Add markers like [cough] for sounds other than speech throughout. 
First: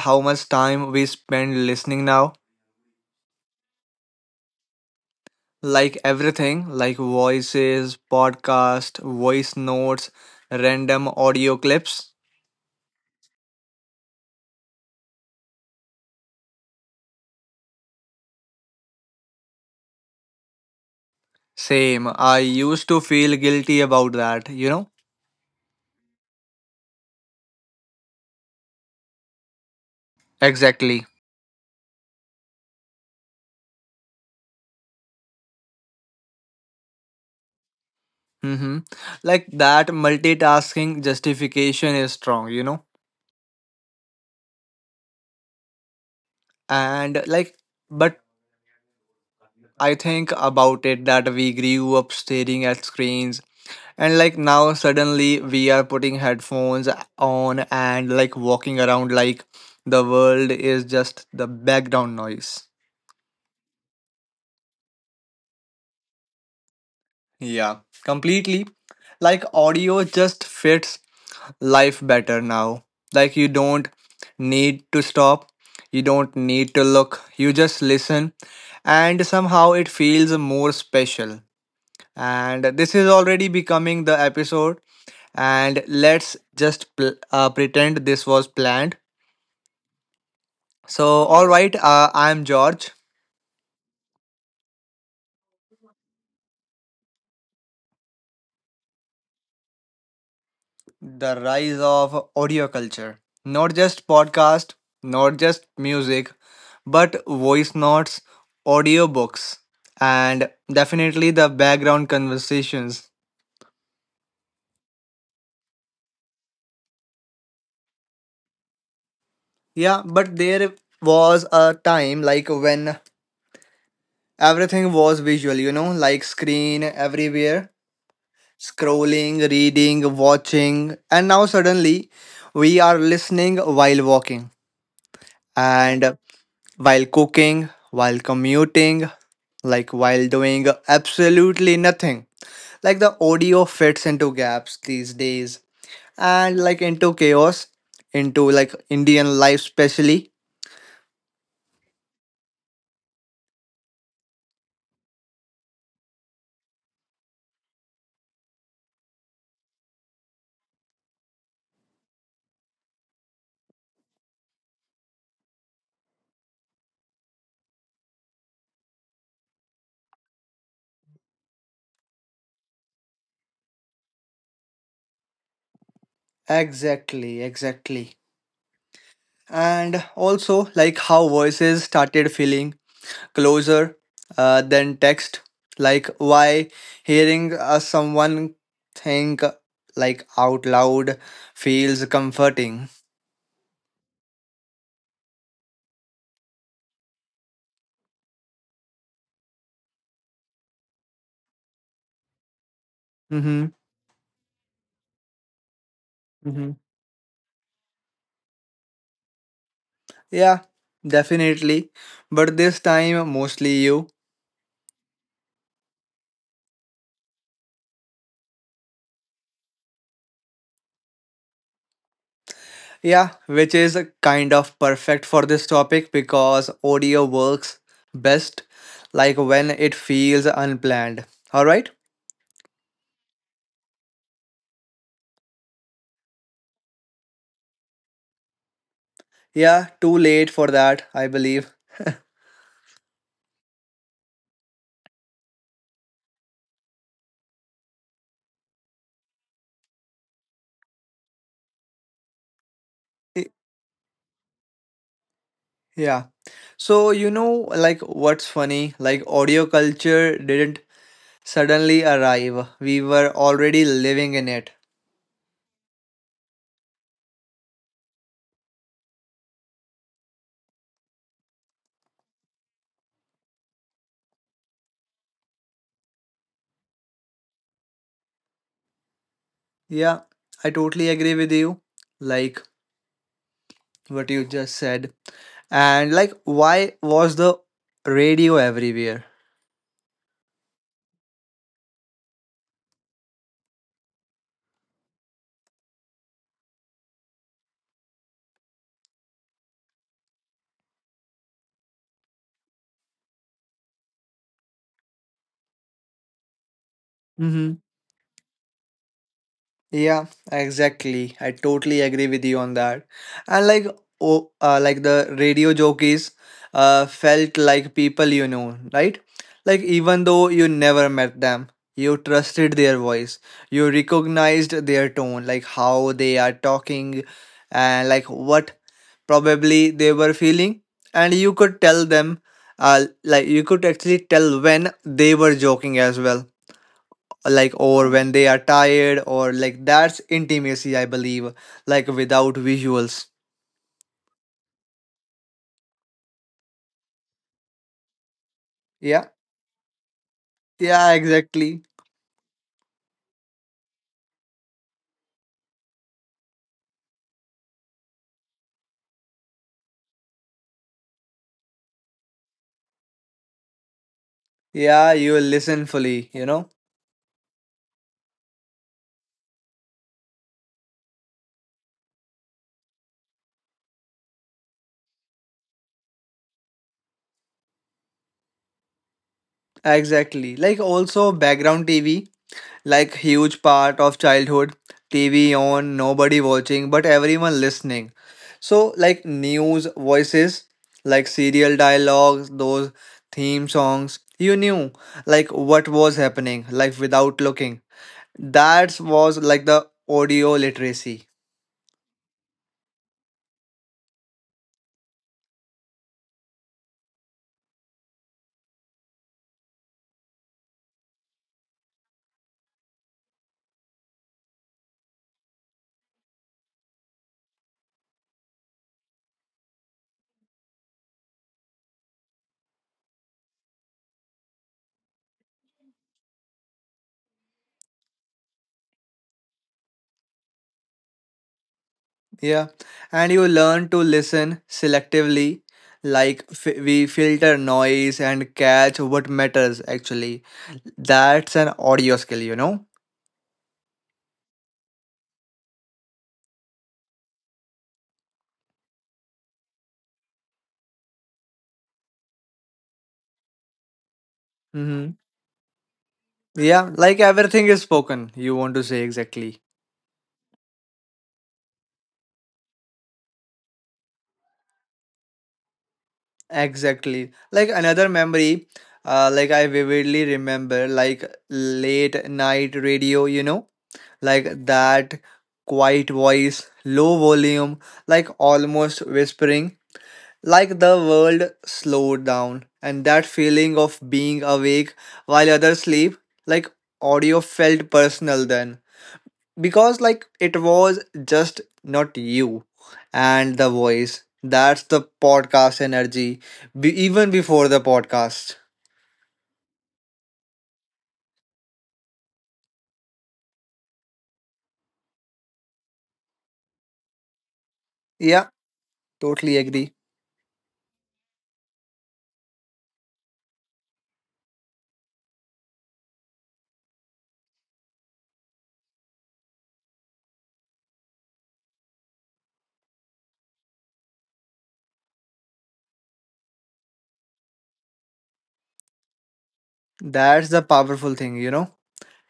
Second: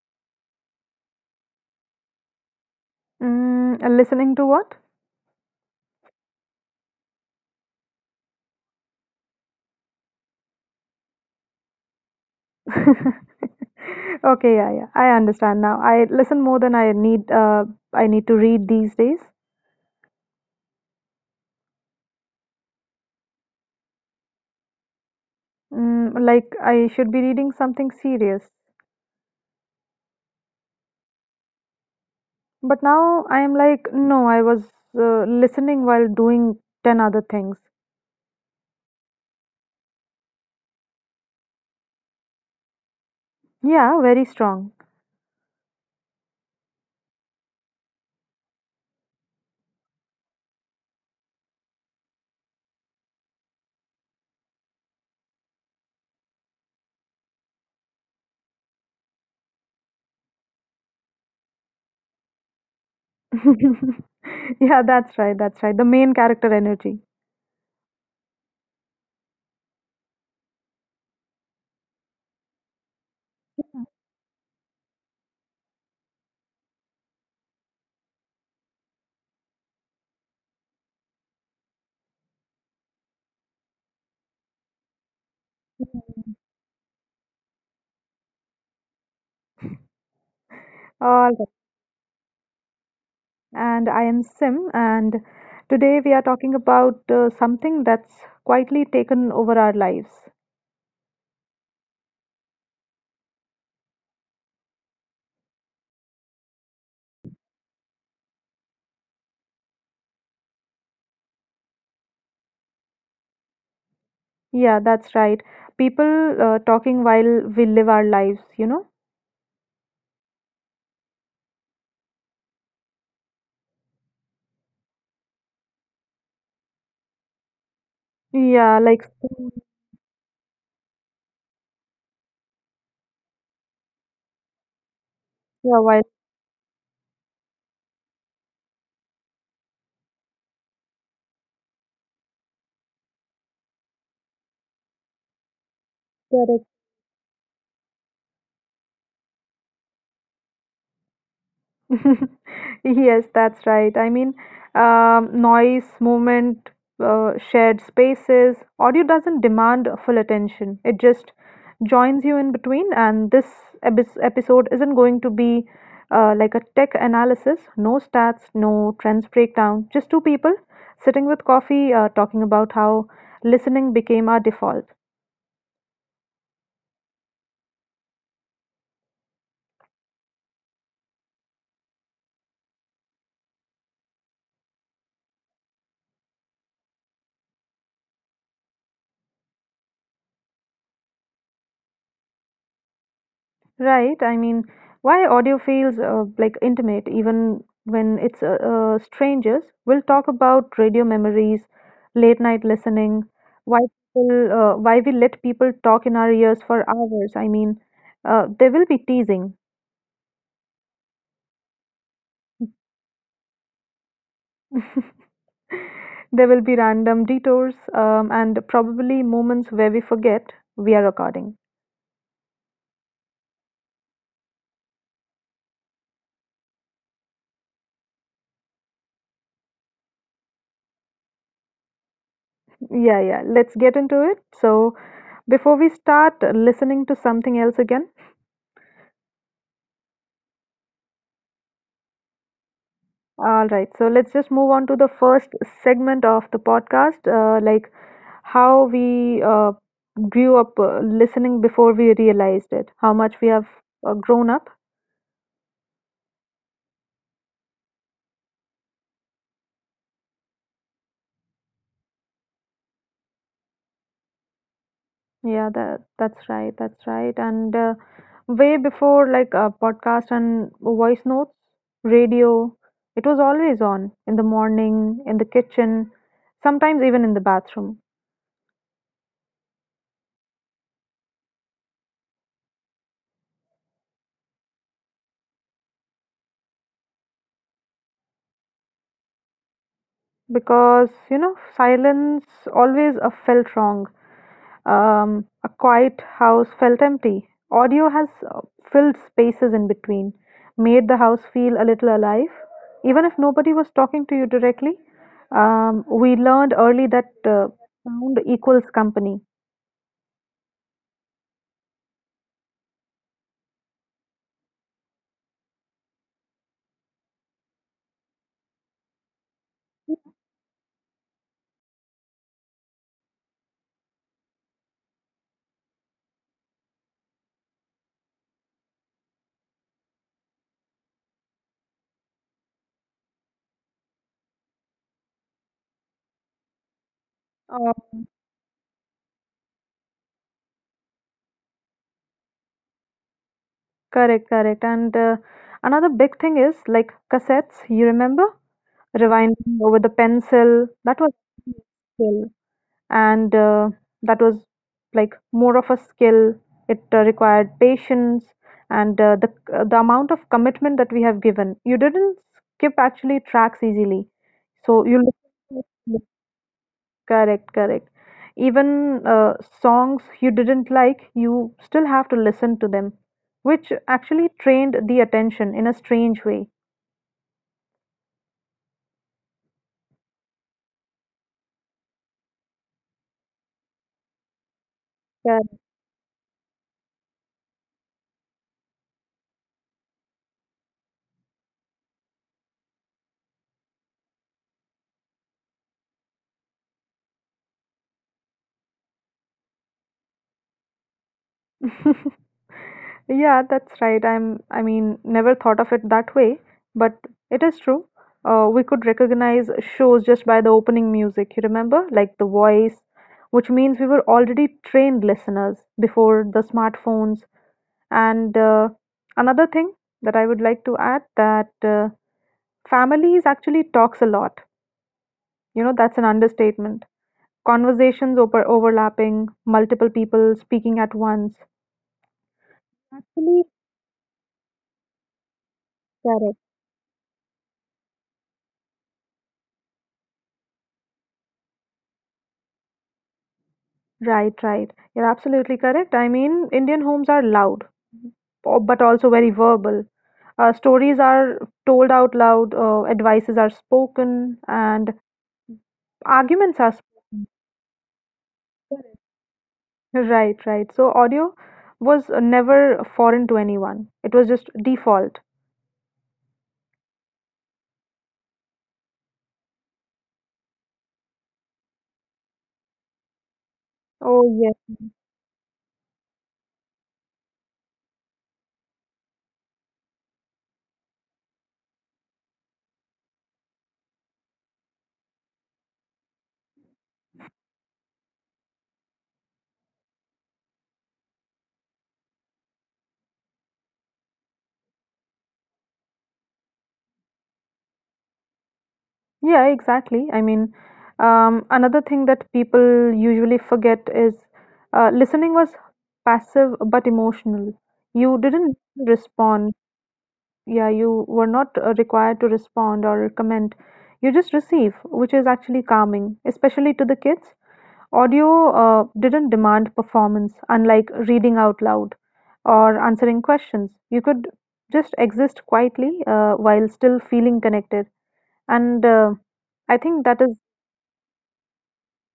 how much time we spend listening now? Listening to what? Like everything, like voices, podcast, voice notes, random audio clips. [laughs] Okay, yeah, yeah. I understand now. I listen more than I need to read these days. Same, I used to feel guilty about that, you know? Mm, like I should be reading something serious. Exactly. But now I am like, no, I was listening while doing 10 other things. Mm-hmm. Like that multitasking justification is strong, you know? Yeah, very strong. And like, but I think about it that we grew up staring at screens and like now suddenly we are putting headphones on and like walking around like the world is just the background noise. [laughs] Yeah, that's right. That's right. The main character energy. Yeah, completely. Like audio just fits life better now. Like you don't need to stop, you don't need to look, you just listen and somehow it feels more special. And this is already becoming the episode and Mhm. let's just pretend this was planned. So, All all right, I'm George. And I am Sim, and today we are talking about something that's quietly taken over our lives. The rise of audio culture, not just podcast, not just music, but voice notes, audiobooks, and definitely the background conversations. Yeah, that's right. People talking while we live our lives, you know? Yeah, but there was a time like when everything was visual, you know, like screen everywhere, Yeah, like, scrolling, reading, watching, and now suddenly we are listening while walking yeah, and while cooking, while commuting, like while doing absolutely nothing. Like the audio fits into gaps these days and while, like into chaos, into like Indian life, specially. [laughs] Yes, that's right. I mean, noise, movement, shared spaces. Audio doesn't demand full attention, it just joins you in between. And this ebis episode isn't going to be like a tech analysis, no stats, no trends breakdown, just two people sitting with coffee, talking about how listening became our default. Exactly, exactly. And also, like how voices started feeling closer than text. Like, why hearing someone think like out loud feels comforting. Right. I mean, why audio feels like intimate even when it's strangers. We'll talk about radio memories, late night listening, Mm-hmm. why why we let people talk in our ears Mm-hmm. for hours. I mean, there will be teasing. Yeah, definitely. But this time, mostly you. [laughs] There will be random detours, and probably moments where we forget we are recording. Yeah, which is kind of perfect for this topic because audio works best like when it feels unplanned. All right. Yeah, yeah. Let's get into it. So, before we start listening to something else again, Yeah, too late for that, I believe. all right, so let's just move on to the first segment of the podcast, like how we grew up listening before we realized it, how much we Y- have grown up. Yeah. So, you know, like what's funny, like audio culture didn't suddenly arrive. We were already living in it. Yeah, that's right, that's right. And way before like podcast and voice notes, radio, it was always on in the morning, in the kitchen, sometimes even in the bathroom, Yeah, I totally agree with you. Like what you just said. And like why was the radio everywhere? because you know silence always felt wrong. A quiet house felt empty. Audio has filled spaces in between, made the house feel a little alive. Even if nobody was talking to you directly, we learned early that Mm-hmm. sound equals company. Yeah, exactly. I totally agree with you on that. And like oh, like the radio jockeys felt like people you know, right? Like even though you never met them, you trusted their voice. You recognized their tone, like how they are talking and like what probably they were feeling and you could tell them like you could actually tell when they were joking as well, like or Um, when they are tired, or like that's intimacy, I believe, like without visuals. Correct, correct. And another big thing is like cassettes, you remember? Yeah, Rewinding over the pencil. That yeah, was. exactly. And that was like more of a skill. It required patience and the amount of commitment that we have given. You didn't skip actually tracks easily, so Yeah, you you will listen look fully, you know. correct, correct. Even songs you didn't like, you still have to listen to them, which actually trained the attention in a strange way. Exactly, like also background TV, like huge part of childhood, TV Correct. on, nobody watching but everyone listening. So like news voices, like serial dialogues, those theme songs you knew, like what was happening, like without looking. That was like the audio literacy. [laughs] Yeah, that's right. I mean, never thought of it that way, but it is true. We could recognize shows just by the opening music, you remember? Like The Voice, which means we were already trained listeners before the smartphones. And another thing that I would like to add that families actually talks a lot. You know, that's an understatement. Conversations over overlapping, multiple people speaking at once. Yeah. And you Actually, learn to listen selectively, like correct. We filter noise and catch what matters actually. That's an audio skill, you know? Right, right. You're absolutely correct. I mean, Indian homes are loud, but also very verbal. Stories are told out loud, advices are spoken, and Hmm. arguments are Yeah. Like spoken. everything is spoken, you want to say exactly. Right, right. So audio was never foreign to anyone. It was just default. Exactly. Like another memory, like I vividly remember, like late night radio, you know? Oh, Like yes. that quiet voice, low volume, like almost whispering, like the world slowed down. And that feeling of being awake while others sleep, like audio felt personal then. Because, like, it was just not you and the voice. That's the podcast energy, even before the podcast. Yeah, exactly. I mean, another thing that people usually forget is listening was passive but emotional. You Yeah, didn't totally respond. agree. Yeah, you were not required to respond or comment. You just receive, which is actually calming, especially to the kids. Audio didn't demand performance, unlike reading out loud or answering questions. You could just exist quietly while still feeling connected. And I think that That's is the powerful thing, you know?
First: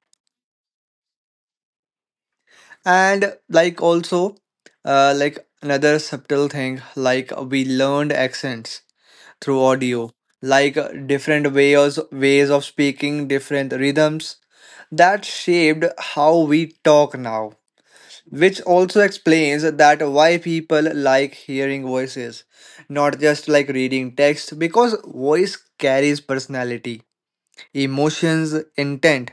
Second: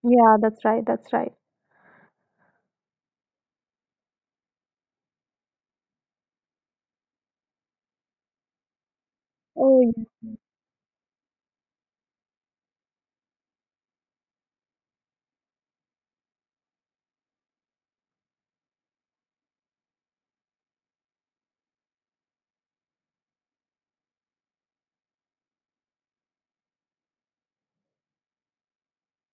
yeah, that's right. That's right. And like also, like another subtle thing, like we learned accents through Oh, yeah. audio, like different ways of speaking, different rhythms that shaped how we talk now, which also explains that why people like hearing voices, not just like reading text, because voice carries personality, emotions, intent.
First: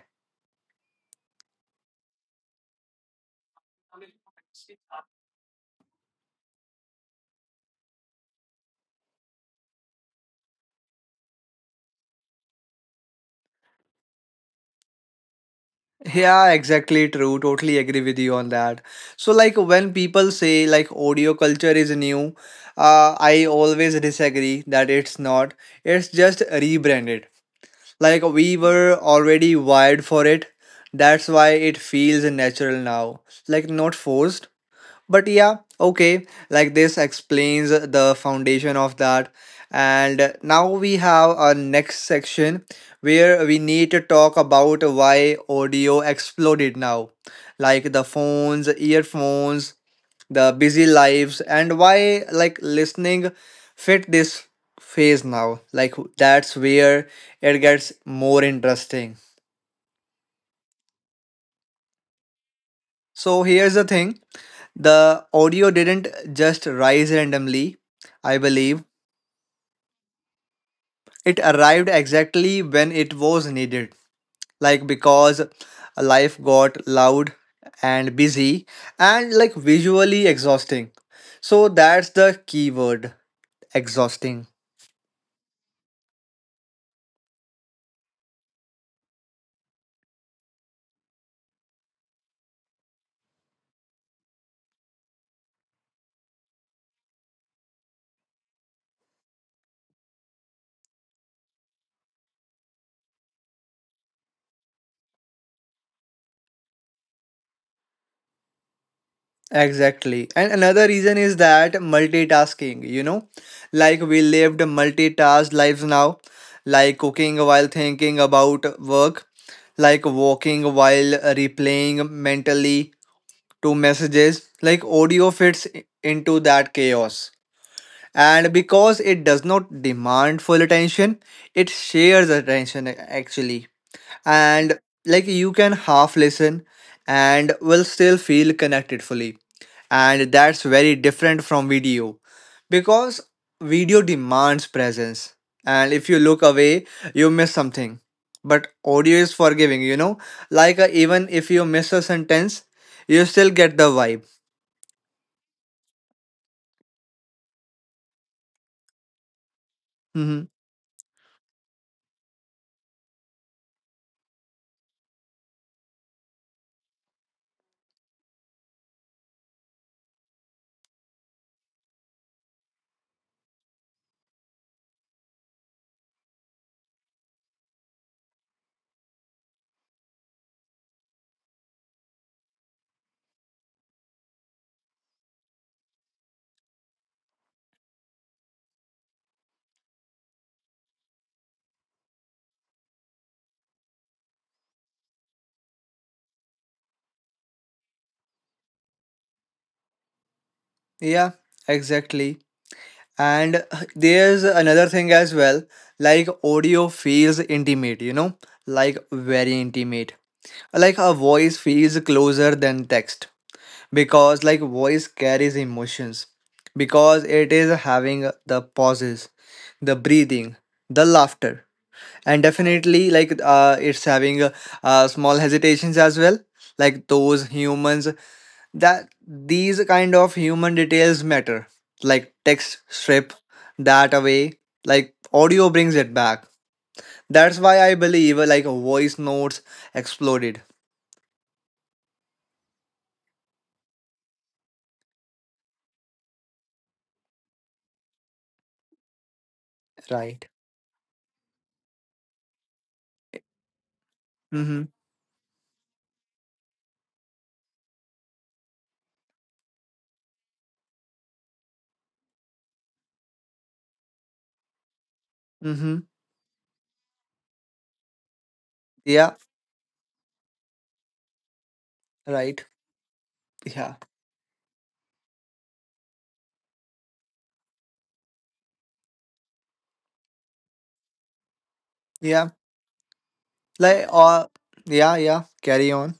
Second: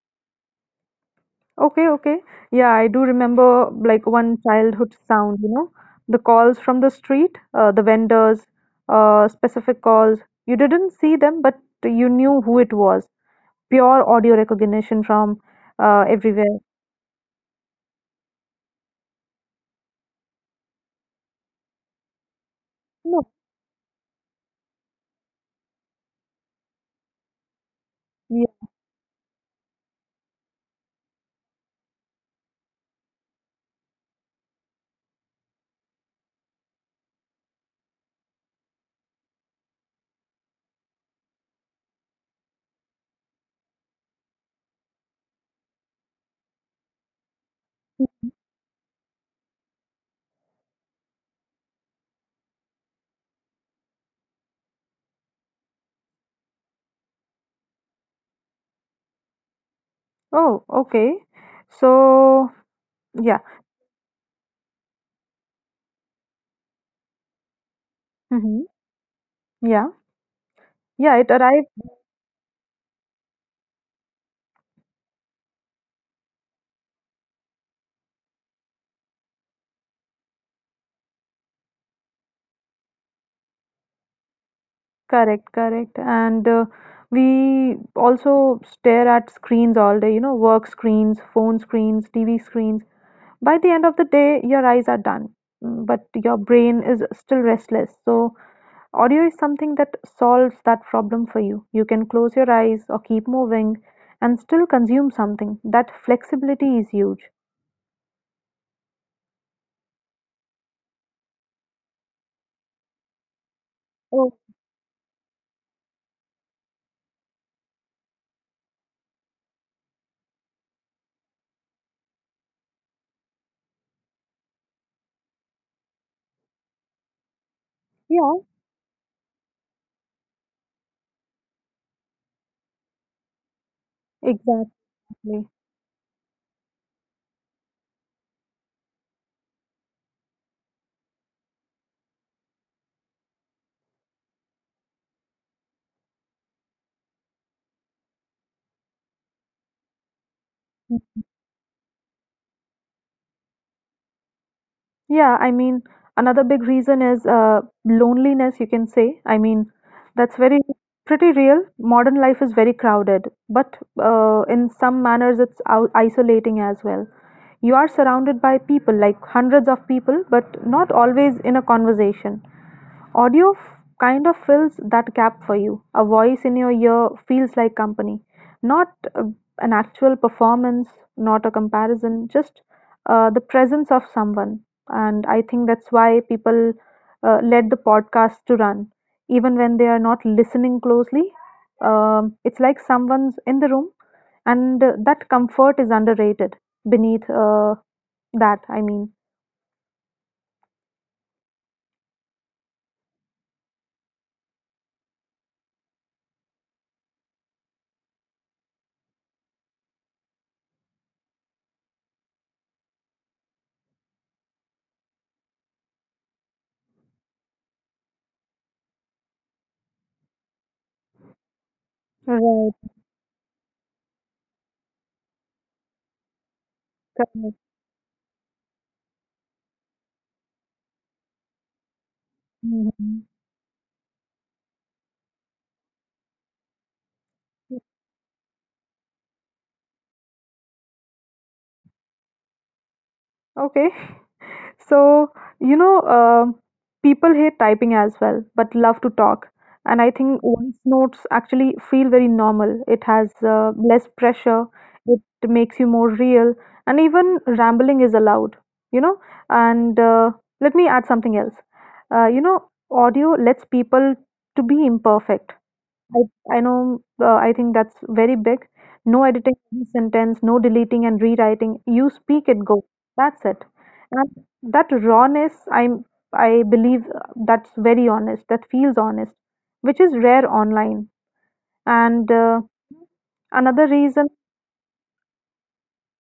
Okay, okay. Yeah, I do remember like one childhood sound, you know, the calls from the street, the vendors, specific calls. You didn't see them, but you knew who it was. Pure audio recognition from Yeah, everywhere. exactly true. Totally agree with you on that. So, like when people say like audio culture is new, No. I always disagree that it's not. It's just rebranded. Like we Yeah. were already wired for it. That's why it feels natural now. Like not forced, but yeah, okay, like this explains the foundation of that, and now we have our next section where we need to talk about why audio exploded now, like the phones, earphones, the busy lives and why like listening fit this phase now, like that's where it gets more interesting. Oh, okay. So, yeah. So here's the thing, the audio didn't just rise randomly, I Mm-hmm. believe. Yeah. Yeah, it It arrived. arrived exactly when it was needed, like because life got loud and busy and like visually exhausting. So that's the key word, exhausting. Correct, correct. And we also stare at screens all day, you know, work screens, phone screens, TV screens. By the end of the day, your eyes are done, but your brain is still restless. So, audio is something that solves that problem for you. You can close your eyes or keep moving and still consume something. That flexibility is huge. Exactly. And another reason is that multitasking, you know, like we Oh, lived multitask lives now, like cooking while thinking about work, like walking while replaying mentally to messages, like audio fits into that chaos, yeah, and because it does not demand full attention, it shares attention actually. exactly. And like you can half listen and will still feel connected fully, and that's very different from video because video demands presence, and if you look away you miss something, but audio is forgiving, you know, like even if you miss a sentence you still get the vibe. Yeah, I mean, another big reason is loneliness, you can say. I mean, that's Mm-hmm. very pretty real. Modern life is very crowded, but in some manners, it's isolating as well. You are surrounded by people, like hundreds of people, but not always in a conversation. Audio f- Kind of fills that gap for you. A voice in your ear feels like company. Not uh, an actual performance, not a comparison, just the presence of someone. And I think that's why people let the podcast to run. Even when they are not listening closely, it's like someone's in the room, and that comfort is underrated beneath that, I mean. Yeah, exactly. And there's another thing as well. Like audio feels intimate, you know, like very intimate. Like a voice feels closer than text because like voice carries emotions because it is having the pauses, the breathing, the laughter, and Right. definitely like it's having small hesitations as well. Like those Correct. humans, that these kind of human details matter, like text Mhm. strip that away, like audio brings it back. That's why I believe like voice notes exploded. Okay. So, you know, people hate typing as well, but love to talk. And I think Right. voice notes actually feel very normal. It has less pressure, Mm-hmm. it makes you more real, and even rambling is allowed, you know. And let me add something else. You know, audio lets people to be imperfect. Mm-hmm. I I know, I think that's very big. No Yeah, editing any sentence, no deleting and rewriting. You speak it, right. go. That's it. Yeah, And that rawness, I believe that's very honest. That feels honest, which is rare online. And yeah. Another like reason uh yeah, yeah, carry on.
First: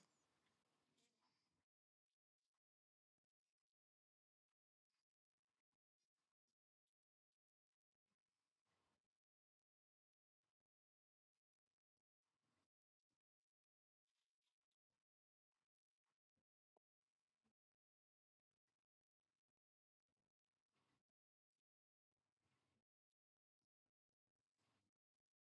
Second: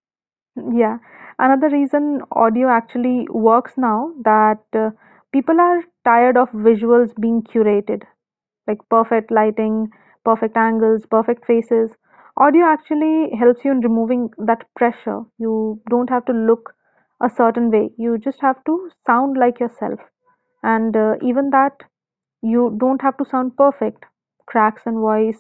yeah. Another reason audio actually works now that people are tired of visuals being curated, like perfect lighting, perfect angles, perfect faces. Audio actually helps you in removing that pressure. You don't have to look a certain way. You just have to sound like yourself. And even that, you don't have to sound perfect. Cracks in voice,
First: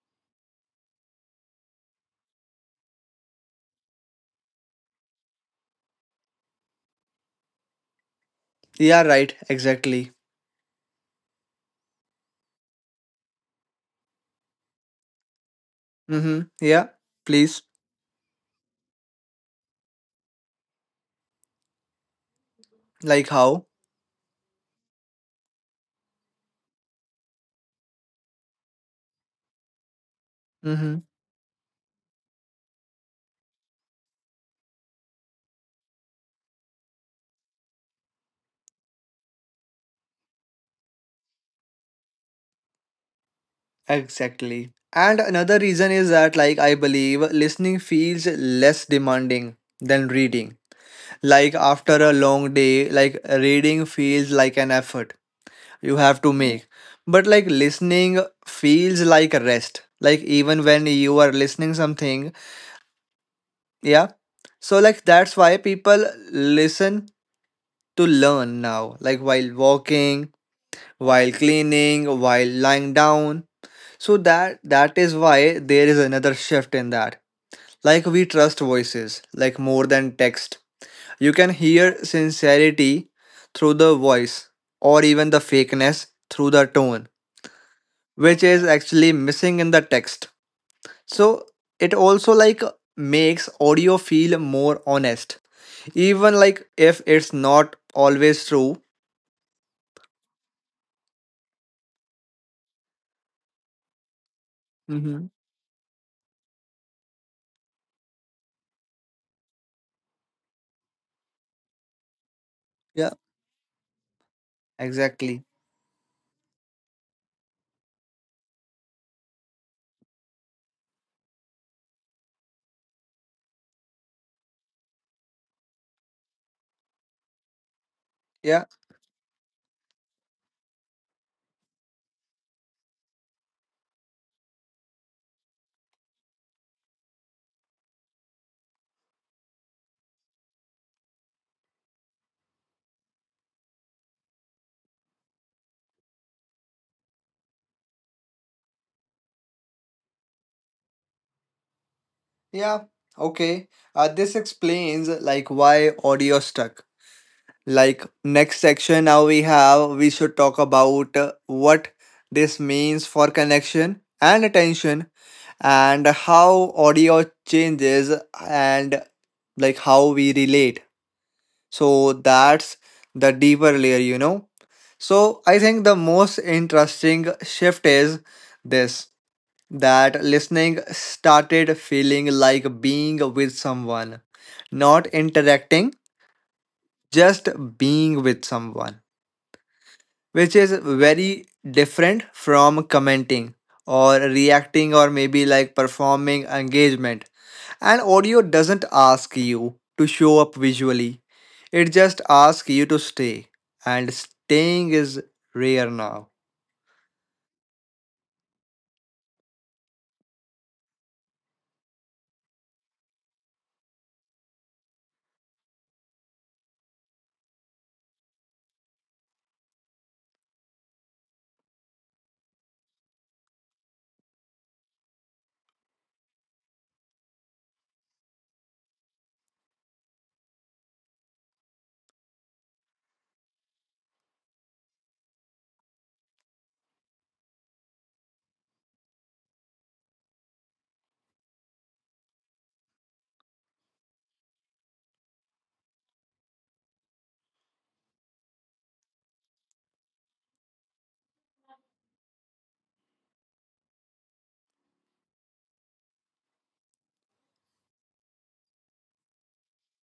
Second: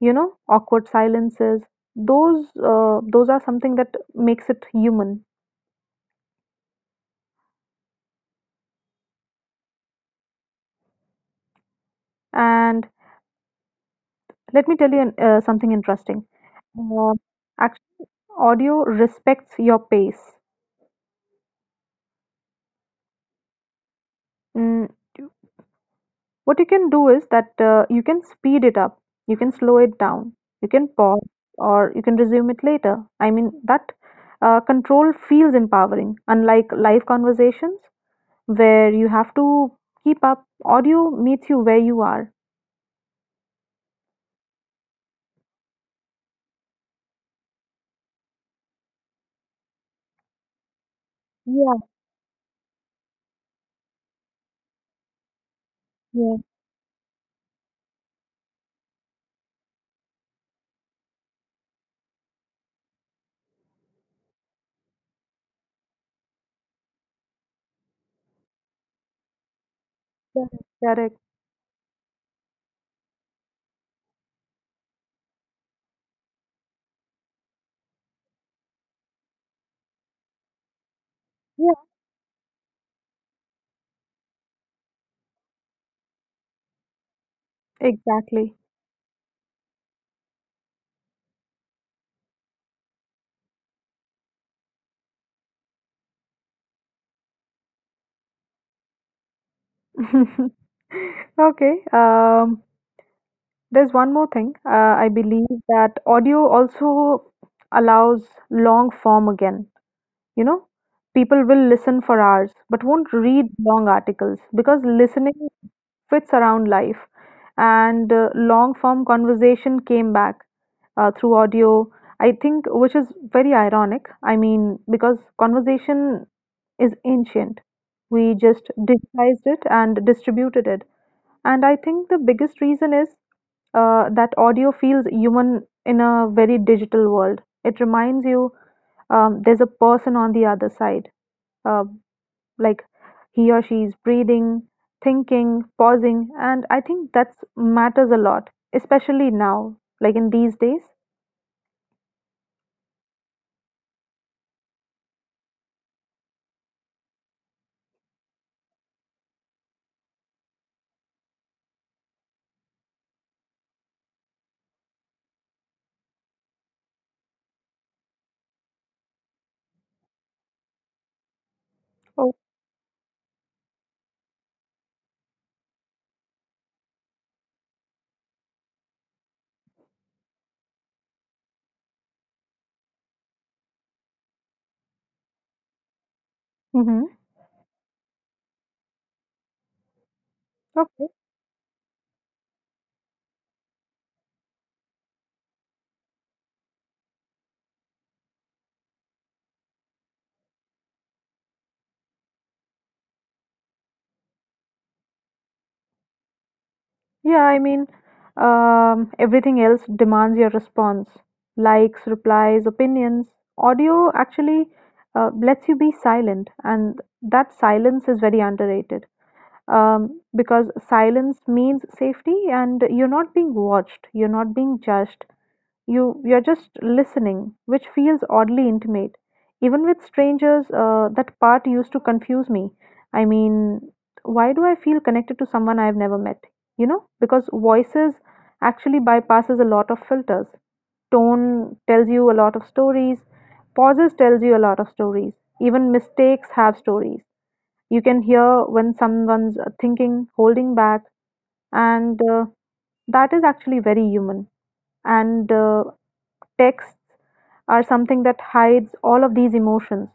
you know, awkward silences. Those are something that makes it human. Yeah, right, exactly. And let me tell you something interesting. Mm-hmm, yeah, Uh, please. act- Audio respects your pace. Like how? Mm, what you can do is that you can speed it up, you can slow it down, you can Mm-hmm. pause, or you can resume it later. I mean, that control feels empowering, unlike live conversations where you have to keep up. Audio meets you where you are. Exactly. And another reason is that, like, I believe listening feels less demanding than reading. Like, Yeah, after a long day, like, reading feels like an effort you have yeah, to make. But, like, listening feels like a rest. Like, even when you are listening something, yeah. So, like, that's why people listen to learn now, like, while walking, correct. Correct. while cleaning, while lying down, so that that is why there is another shift in that. Like we trust voices, like more than text. You can Yeah, hear sincerity through the voice, or even the fakeness through the tone, which exactly. is actually missing in the text. So it also like makes audio feel more honest, even like if it's not always true. [laughs] Okay. There's one more thing. I Mm-hmm. believe that audio also allows long form again. You know, people will listen for hours but won't Yeah, read long articles because listening exactly. fits around life. And long form conversation came back through audio, I think, which is very ironic. I mean, because conversation is ancient. We just Yeah, digitized it and distributed it. And I think the biggest reason is that audio feels human in a very digital world. It reminds you there's a person on the other side. Uh, like he or she is breathing, thinking, pausing, and I think that matters a lot, especially now, like in these days. yeah. Okay. This explains like why audio stuck. Like next section now we have, we should talk about what this means for connection and attention and how audio changes and like how we relate. So Oh, that's the deeper layer, you know. So I think the most interesting shift is this, that listening started feeling like being with someone, not interacting, mm-hmm. just being with someone, which is very different from commenting or reacting or maybe like performing engagement. And audio doesn't ask you to show up visually, it just asks you to stay. And staying is rare now. Yeah, I mean, everything else demands your response likes, replies, opinions. Audio actually lets you be silent, and that silence is very underrated because silence means safety, and you're not being watched, you're not being judged, you're just listening, which feels oddly intimate. Even with strangers, that part used to confuse me. I mean, why do I feel connected to someone I've never met? You know, because voices actually bypasses a lot of filters. Tone tells you a lot of stories. Pauses tells you a lot of stories. Even mistakes have stories. You can hear when someone's thinking, holding back, and that is actually very human. And texts are something that hides all of these emotions.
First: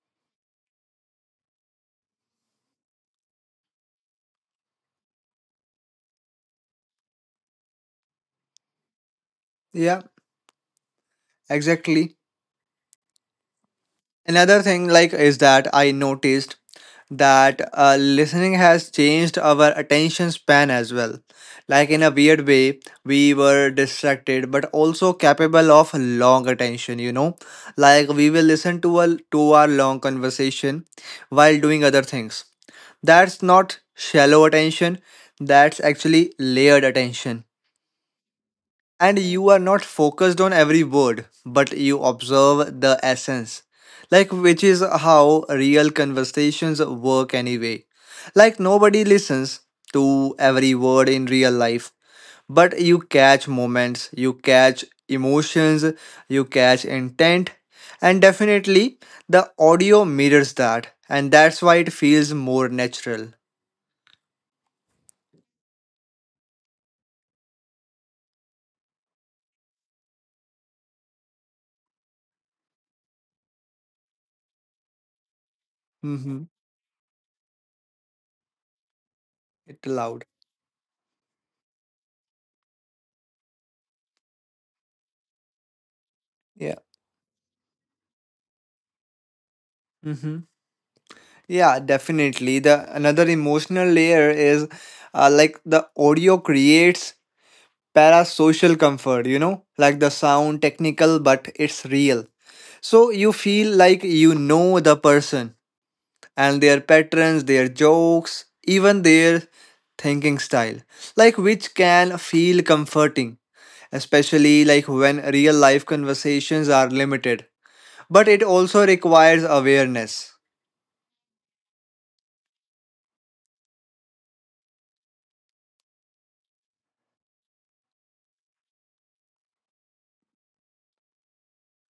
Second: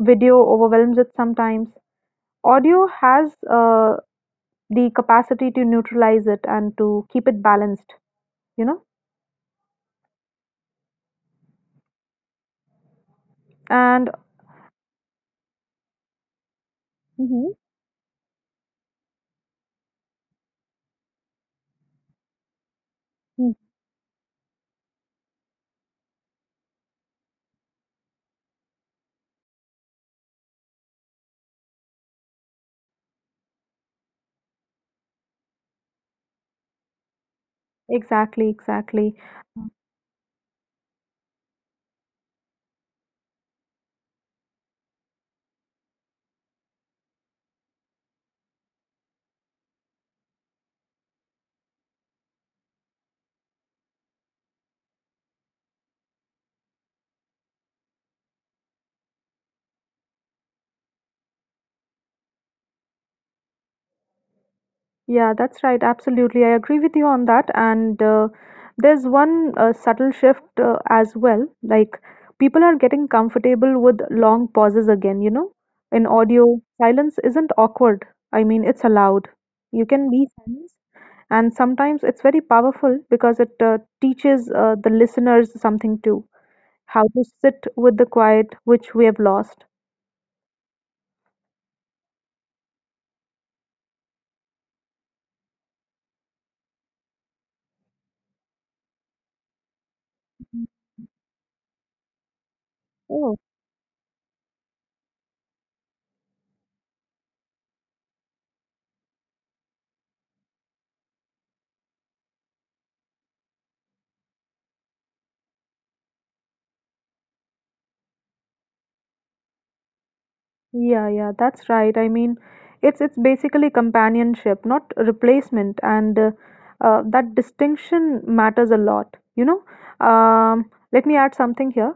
Video overwhelms it sometimes. Audio has the capacity to neutralize it and to keep it balanced, you know? Yeah, exactly. And Another thing like is that I noticed mhm. that listening has changed our attention span as well. Like in a weird way, we Mm, were distracted but also capable of long attention, you know? Like we will listen to a two-hour long conversation while doing other things. That's not shallow attention, that's actually layered attention, exactly, exactly. and you are not focused on every word but you observe the essence, like which is how real conversations work anyway, like nobody listens to every word in real life, but you catch moments, you catch emotions, you catch intent, and definitely the audio mirrors that, and that's why it feels more natural. Yeah, that's right. Absolutely. I agree with you on that. And there's one subtle shift as well. Like, people are getting comfortable with long pauses again, you know? In Mm-hmm. audio, silence isn't awkward. I mean, it's allowed. You It's can loud. be silent. And sometimes it's very powerful because it teaches the listeners something too, Yeah. how to sit with the quiet which we have lost. Mm-hmm. Yeah, definitely. The another emotional layer is like the audio creates parasocial comfort, you know, like the sound technical but it's real. So you Oh, feel like you know the person and their patterns, their jokes, even their thinking style, like which can feel comforting, especially like when real life conversations are limited. But it also requires awareness. yeah, yeah, that's right. I mean, it's basically companionship, not replacement, and that distinction matters a lot. You know, let me add something here.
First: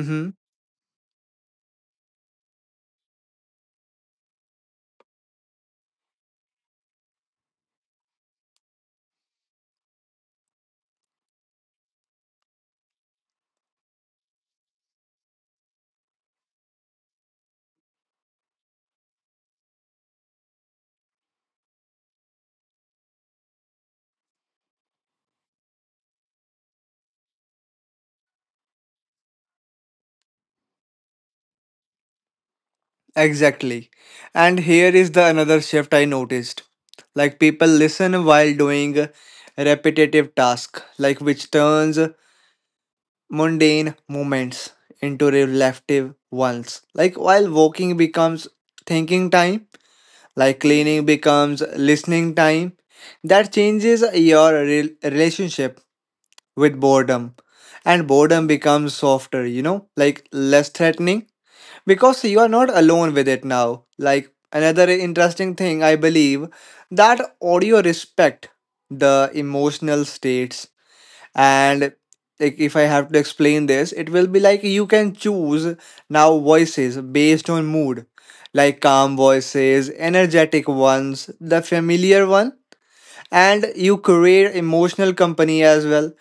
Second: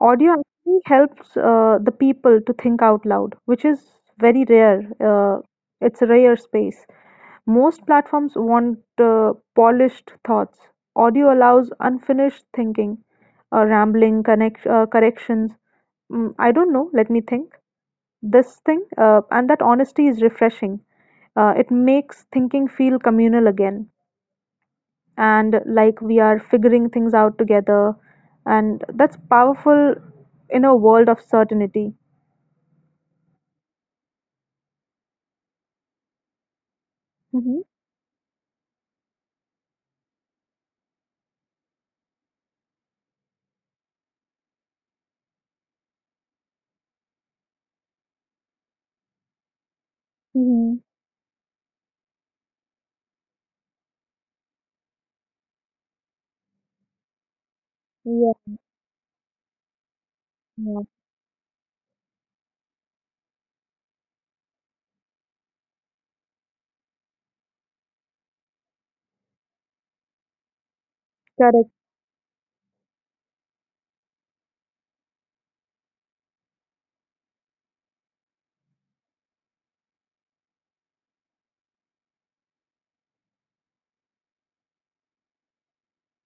Audio actually helps the people to think out loud, which is very rare. It's a rare space. Most platforms want polished thoughts. Audio allows unfinished thinking, rambling, connect, corrections. Mm, I don't know. Let me think this thing and that honesty is refreshing. It makes thinking feel communal again, and like we are figuring things out together, and that's powerful in a world of certainty. Exactly. And here is the another shift I noticed. Like Mm-hmm. people listen while doing repetitive tasks, like which turns mundane moments into reflective ones. Like while walking becomes thinking time, like Mm-hmm. cleaning becomes listening time. That changes your relationship with boredom. And boredom Yeah. becomes softer, you know, like less Yeah. threatening because you are not alone with it now. Like another interesting thing, I believe, that audio respect the emotional states, Correct. and like if I have to explain this, it will be like you can choose now voices based on mood, like calm voices, energetic ones, the familiar one, and you create emotional company as well,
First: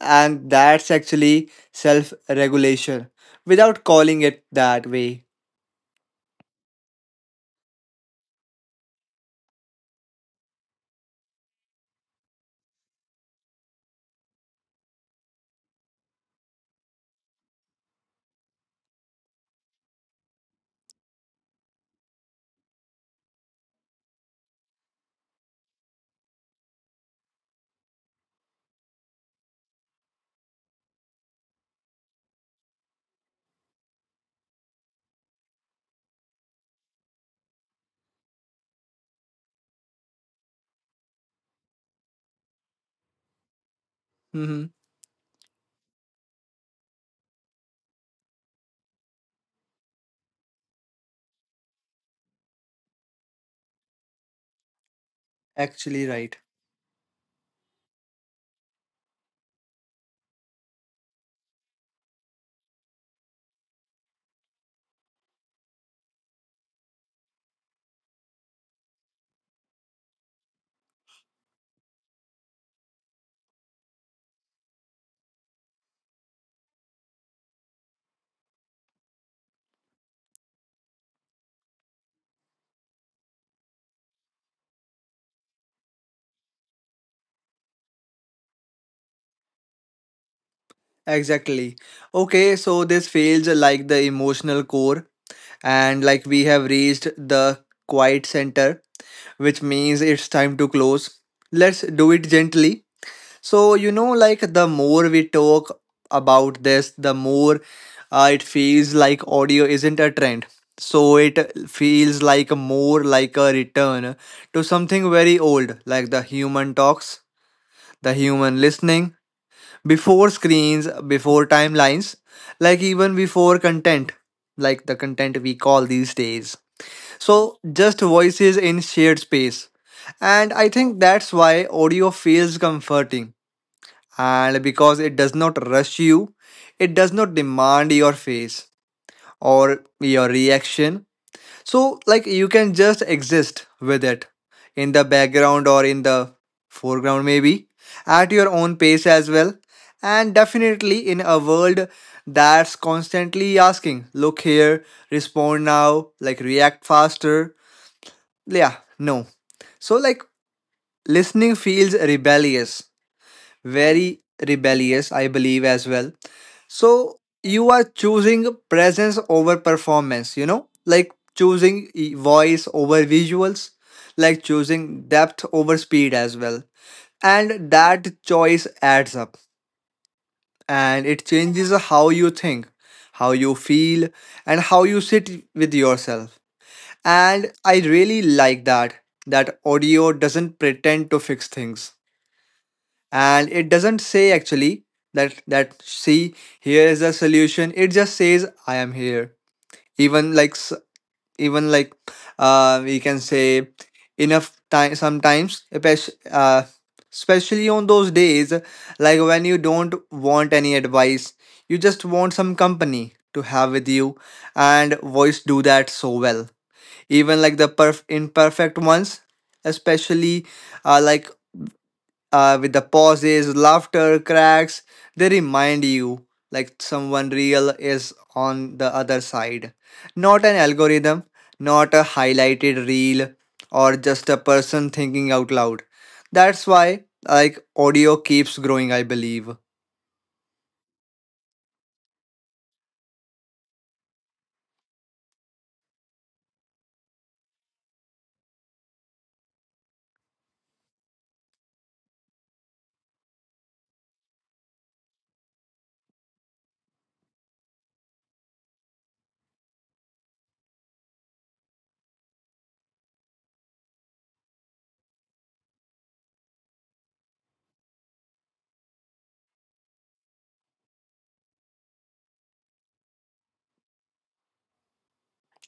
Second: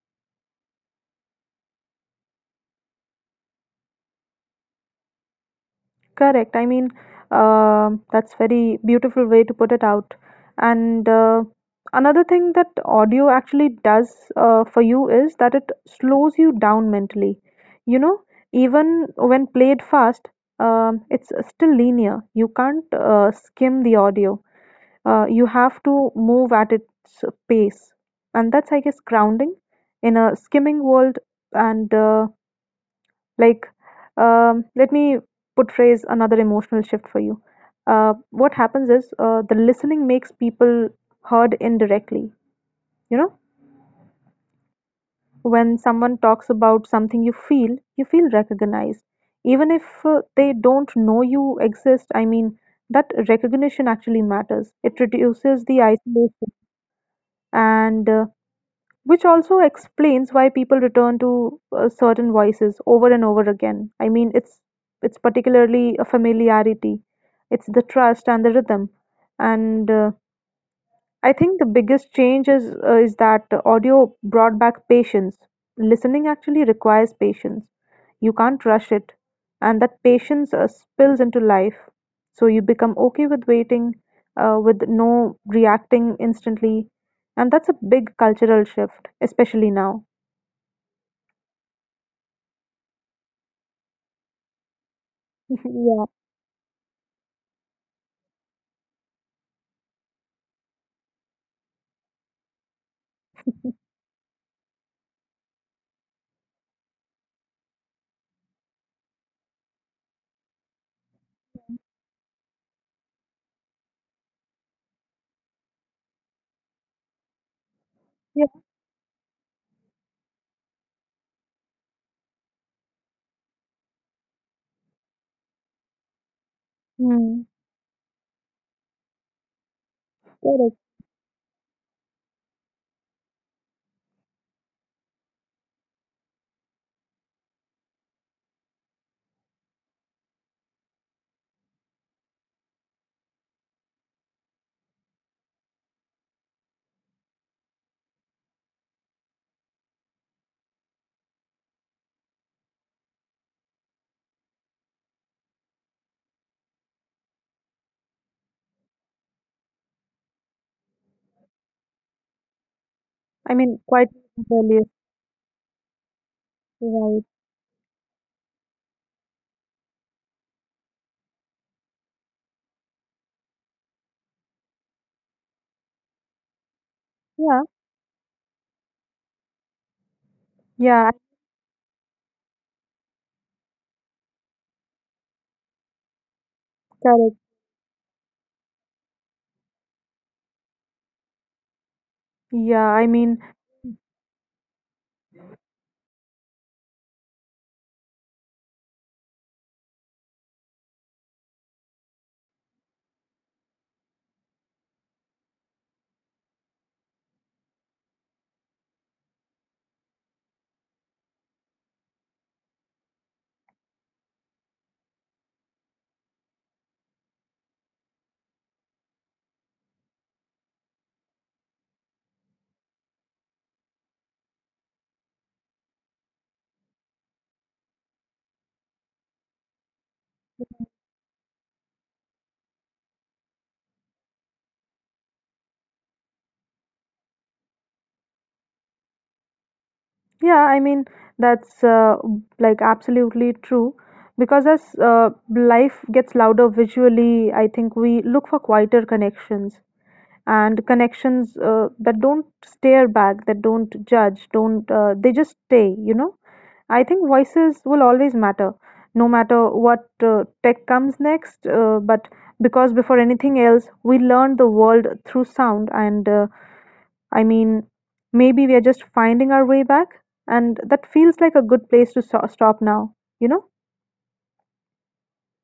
and that's actually self regulation without calling it that way. Correct. I mean, that's very beautiful way to put it out. And another thing that audio actually does for you is that it slows you down mentally. You know, even when played fast, it's still linear. You can't skim the audio. You have to move at its pace, and that's, I guess, grounding in a skimming world. And like, let me put phrase another emotional shift for you. What happens is the listening makes people heard indirectly. You know, Mhm. when someone talks about something you feel recognized. Even if they don't know you exist, I mean, that recognition actually matters. It reduces the Actually, right. isolation and which also explains why people return to certain voices over and over again. I mean, it's particularly a familiarity, it's the trust and the rhythm, and I think the biggest change is is that audio brought back patience. Listening actually requires patience. You can't rush it, and that patience spills into life. So you become okay with waiting, with no reacting instantly, and that's a big cultural shift, especially now. Exactly. Okay, so this feels like the emotional core, [laughs] and Yeah, like we have reached the quiet center, which means it's time to close. Let's do it gently. So, you know, like the more we talk about this, the more it feels like audio isn't a trend. So, it feels like more like a return to something very old, like the human talks, the yeah, human listening before screens, before timelines, like even before content, like the content we call these days. mm, So, just voices in shared space. And I correct. think that's why audio feels comforting. And because it does not rush you, it does not demand your face or your reaction. So, like, you can just exist with it in the background or in the foreground, maybe at your own pace as well. And definitely in a world that's constantly asking, look here, respond now, like, react faster. Yeah, no. So, like, listening feels rebellious, I mean, quite very rebellious, rebellious, I believe, as well. So right? you are choosing presence over performance, you know, like choosing voice over visuals, like choosing depth over speed as well. Yeah, And that choice adds up and yeah, it changes how you think, how you feel, and how you sit with yourself. correct. And I really like that, that audio doesn't pretend to fix things, Yeah, I mean, and it doesn't say actually that that see here is the solution, it just says I am here, even like even like, we can say, enough time sometimes, especially on those days, like when you don't want any advice, you just want some company to have with you, and voice do that so well, even like the imperfect ones, especially like, with the pauses, laughter, cracks. They remind you like someone real is on the other side. Not an algorithm, not a highlighted reel, or just a person thinking out loud. That's why like audio keeps growing, I believe. Yeah, I mean, that's like absolutely true. Because as life gets louder visually, I think we look for quieter connections, and connections that don't stare back, that don't judge, don't, they just stay, you know? I think voices will always matter, no matter what tech comes next. But because before anything else, we learn the world through sound, and I mean, maybe we are just finding our way back, and that feels like a good place to stop now, you know?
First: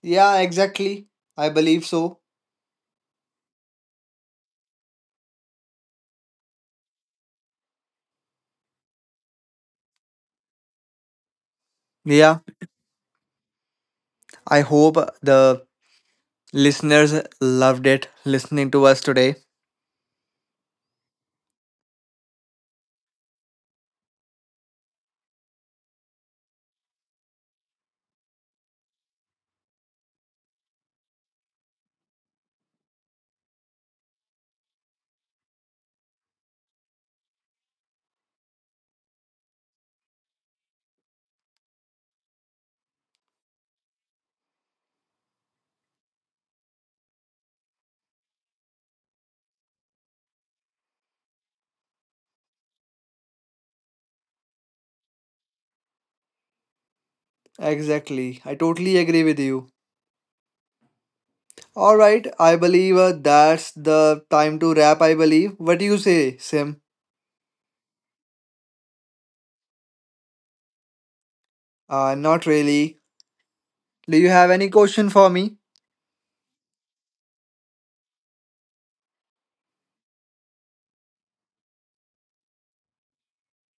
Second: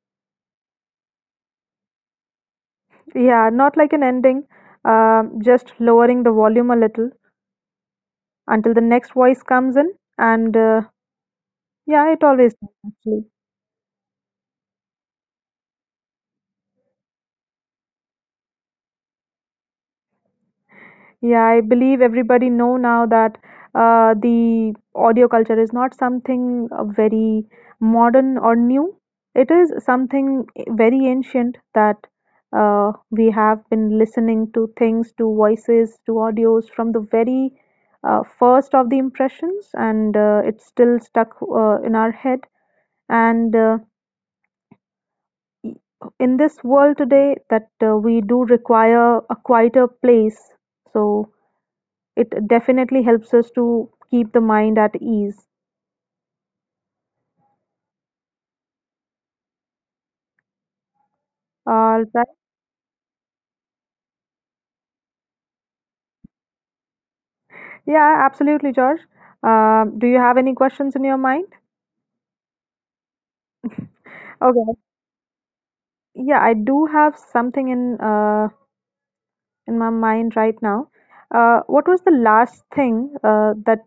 Yeah, exactly. I believe so. Yeah, not like an ending, just lowering the volume a little until the next voice comes in, and yeah, it Yeah, always does, actually. I hope the listeners loved it listening to us today. Yeah, I believe everybody know now that the audio culture is not something very modern or new. It is something very ancient that we have been listening to things, to voices, to audios from the very first of the impressions, and it's still stuck in our head. And y- in this world today, that we do require a quieter place. So it definitely helps us to keep the mind at ease. Exactly. I totally agree with you. All All right. right, I believe that's the time to wrap. I believe. What do you say, Sim? Yeah, absolutely, George. Do you have any questions in your mind? Not really. Do you have Okay. any question for me? Yeah, I do have something in my mind right now. What was the last thing that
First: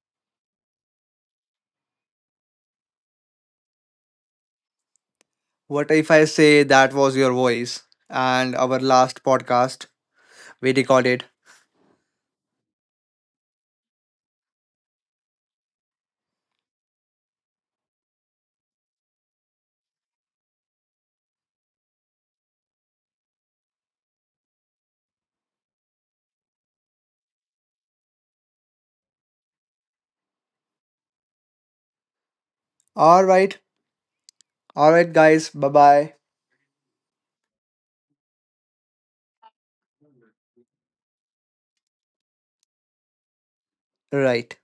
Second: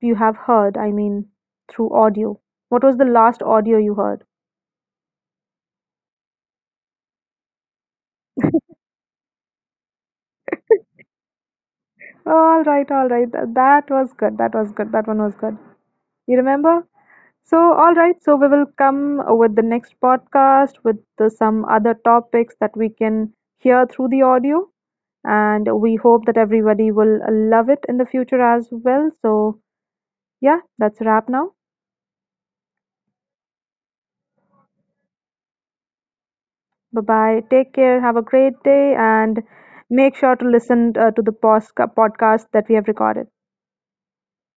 you have heard? I mean, through audio. What was the last audio you heard? What if I say that was your voice and our last podcast we recorded? All right, all right. That was good. That was good. That one was good. You remember? So, all right. So, we will come with the next podcast with the, some other topics that we can hear through the audio. And we hope that everybody will love it in the future as well. So, yeah, that's a wrap now. All right, all right, guys. Bye bye. Bye bye. Take care. Have a great day. And make sure to listen to the podcast that we have recorded. Right.